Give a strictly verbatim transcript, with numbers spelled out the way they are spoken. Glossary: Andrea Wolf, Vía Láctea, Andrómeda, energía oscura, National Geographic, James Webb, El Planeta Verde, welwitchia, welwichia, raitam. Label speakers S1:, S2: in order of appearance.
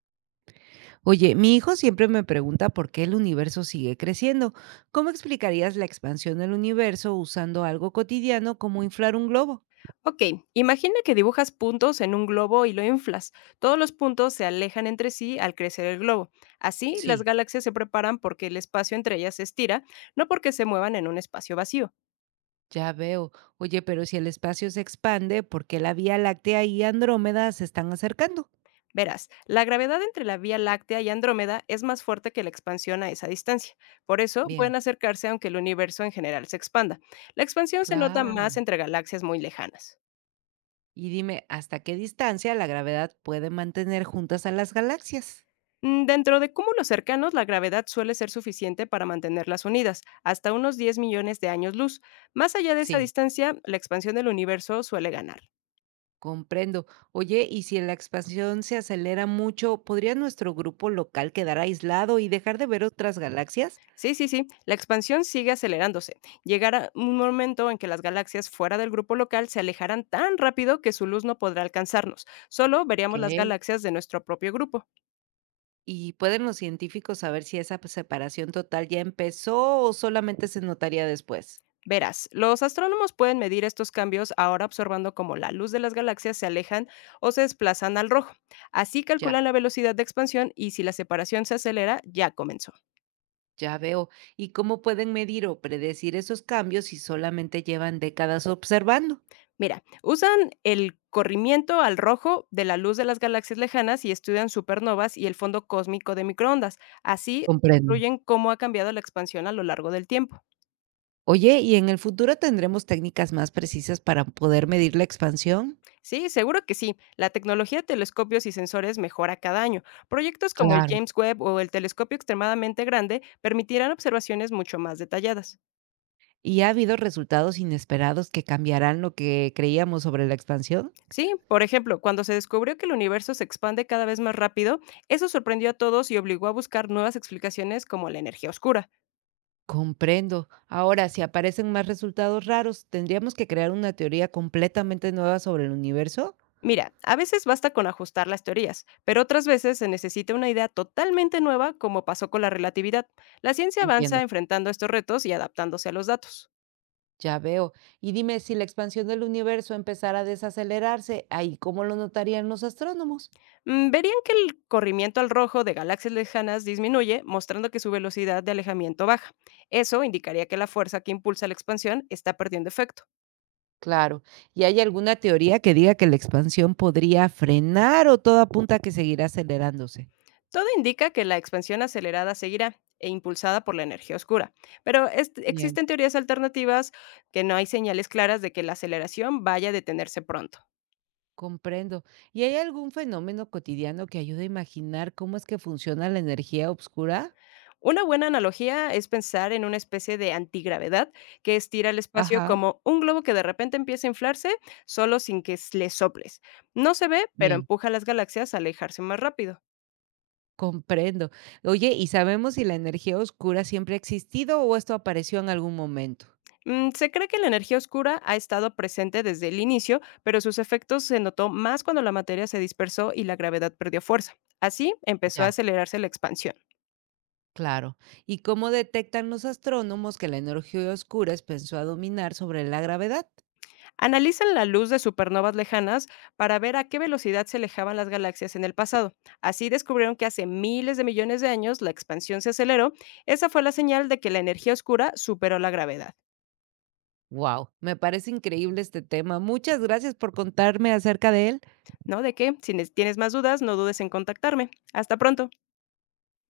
S1: Oye, mi hijo siempre me pregunta por qué el universo sigue creciendo. ¿Cómo explicarías la expansión del universo usando algo cotidiano como inflar un globo?
S2: Ok, imagina que dibujas puntos en un globo y lo inflas. Todos los puntos se alejan entre sí al crecer el globo. Así, las
S1: Sí,
S2: galaxias se preparan porque el espacio entre ellas se estira, no porque se muevan en un espacio vacío.
S1: ya veo. Oye, pero si el espacio se expande, ¿por qué la Vía Láctea y Andrómeda se están acercando?
S2: Verás, la gravedad entre la Vía Láctea y Andrómeda es más fuerte que la expansión a esa distancia. Por eso,
S1: Bien.
S2: pueden acercarse aunque el universo en general se expanda. La expansión se nota más
S1: Claro.
S2: entre galaxias muy lejanas.
S1: Y dime, ¿hasta qué distancia la gravedad puede mantener juntas a las galaxias?
S2: Mm, Dentro de cúmulos cercanos, la gravedad suele ser suficiente para mantenerlas unidas, hasta unos diez millones de años luz. Más allá de esa
S1: Sí.
S2: distancia, la expansión del universo suele ganar.
S1: Comprendo. Oye, y si la expansión se acelera mucho, ¿podría nuestro grupo local quedar aislado y dejar de ver otras galaxias?
S2: Sí, sí, sí, la expansión sigue acelerándose. Llegará un momento en que las galaxias fuera del grupo local se alejarán tan rápido que su luz no podrá alcanzarnos. Solo veríamos las
S1: Ok.
S2: galaxias de nuestro propio grupo.
S1: ¿Y pueden los científicos saber si esa separación total ya empezó o solamente se notaría después?
S2: Verás, los astrónomos pueden medir estos cambios ahora observando cómo la luz de las galaxias se alejan o se desplazan al rojo. Así
S1: Ya.
S2: calculan la velocidad de expansión y si la separación se acelera, ya comenzó.
S1: Ya veo. ¿Y cómo pueden medir o predecir esos cambios si solamente llevan décadas observando?
S2: Mira, usan el corrimiento al rojo de la luz de las galaxias lejanas y estudian supernovas y el fondo cósmico de microondas. Así,
S1: Comprendo.
S2: incluyen cómo ha cambiado la expansión a lo largo del tiempo.
S1: Oye, ¿y en el futuro tendremos técnicas más precisas para poder medir la expansión?
S2: Sí, seguro que sí. La tecnología de telescopios y sensores mejora cada año. Proyectos como el
S1: Claro.
S2: James Webb o el telescopio extremadamente grande permitirán observaciones mucho más detalladas.
S1: ¿Y ha habido resultados inesperados que cambiarán lo que creíamos sobre la expansión?
S2: Sí, por ejemplo, cuando se descubrió que el universo se expande cada vez más rápido, eso sorprendió a todos y obligó a buscar nuevas explicaciones como la energía oscura.
S1: Comprendo. Ahora, si aparecen más resultados raros, ¿tendríamos que crear una teoría completamente nueva sobre el universo?
S2: Mira, a veces basta con ajustar las teorías, pero otras veces se necesita una idea totalmente nueva como pasó con la relatividad. La ciencia
S1: Entiendo,
S2: avanza enfrentando estos retos y adaptándose a los datos.
S1: ya veo. Y dime, si la expansión del universo empezara a desacelerarse, ¿ahí cómo lo notarían los astrónomos?
S2: Mm, Verían que el corrimiento al rojo de galaxias lejanas disminuye, mostrando que su velocidad de alejamiento baja. Eso indicaría que la fuerza que impulsa la expansión está perdiendo efecto.
S1: Claro. ¿Y hay alguna teoría que diga que la expansión podría frenar o todo apunta a que seguirá acelerándose?
S2: Todo indica que la expansión acelerada seguirá e impulsada por la energía oscura. Pero est-
S1: Bien.
S2: existen teorías alternativas que no hay señales claras de que la aceleración vaya a detenerse pronto.
S1: Comprendo. ¿Y hay algún fenómeno cotidiano que ayude a imaginar cómo es que funciona la energía oscura?
S2: Una buena analogía es pensar en una especie de antigravedad que estira el espacio
S1: Ajá,
S2: como un globo que de repente empieza a inflarse solo sin que s- le soples. No se ve, pero
S1: bien,
S2: empuja a las galaxias a alejarse más rápido.
S1: comprendo. Oye, ¿y sabemos si la energía oscura siempre ha existido o esto apareció en algún momento?
S2: Mm, se cree que la energía oscura ha estado presente desde el inicio, pero sus efectos se notó más cuando la materia se dispersó y la gravedad perdió fuerza. Así empezó a
S1: Ya,
S2: acelerarse la expansión.
S1: claro. ¿Y cómo detectan los astrónomos que la energía oscura empezó a dominar sobre la gravedad?
S2: Analizan la luz de supernovas lejanas para ver a qué velocidad se alejaban las galaxias en el pasado. Así descubrieron que hace miles de millones de años la expansión se aceleró. Esa fue la señal de que la energía oscura superó la gravedad.
S1: Wow, me parece increíble este tema. Muchas gracias por contarme acerca de él.
S2: ¿No? De que si ne- tienes más dudas, no dudes en contactarme. Hasta pronto.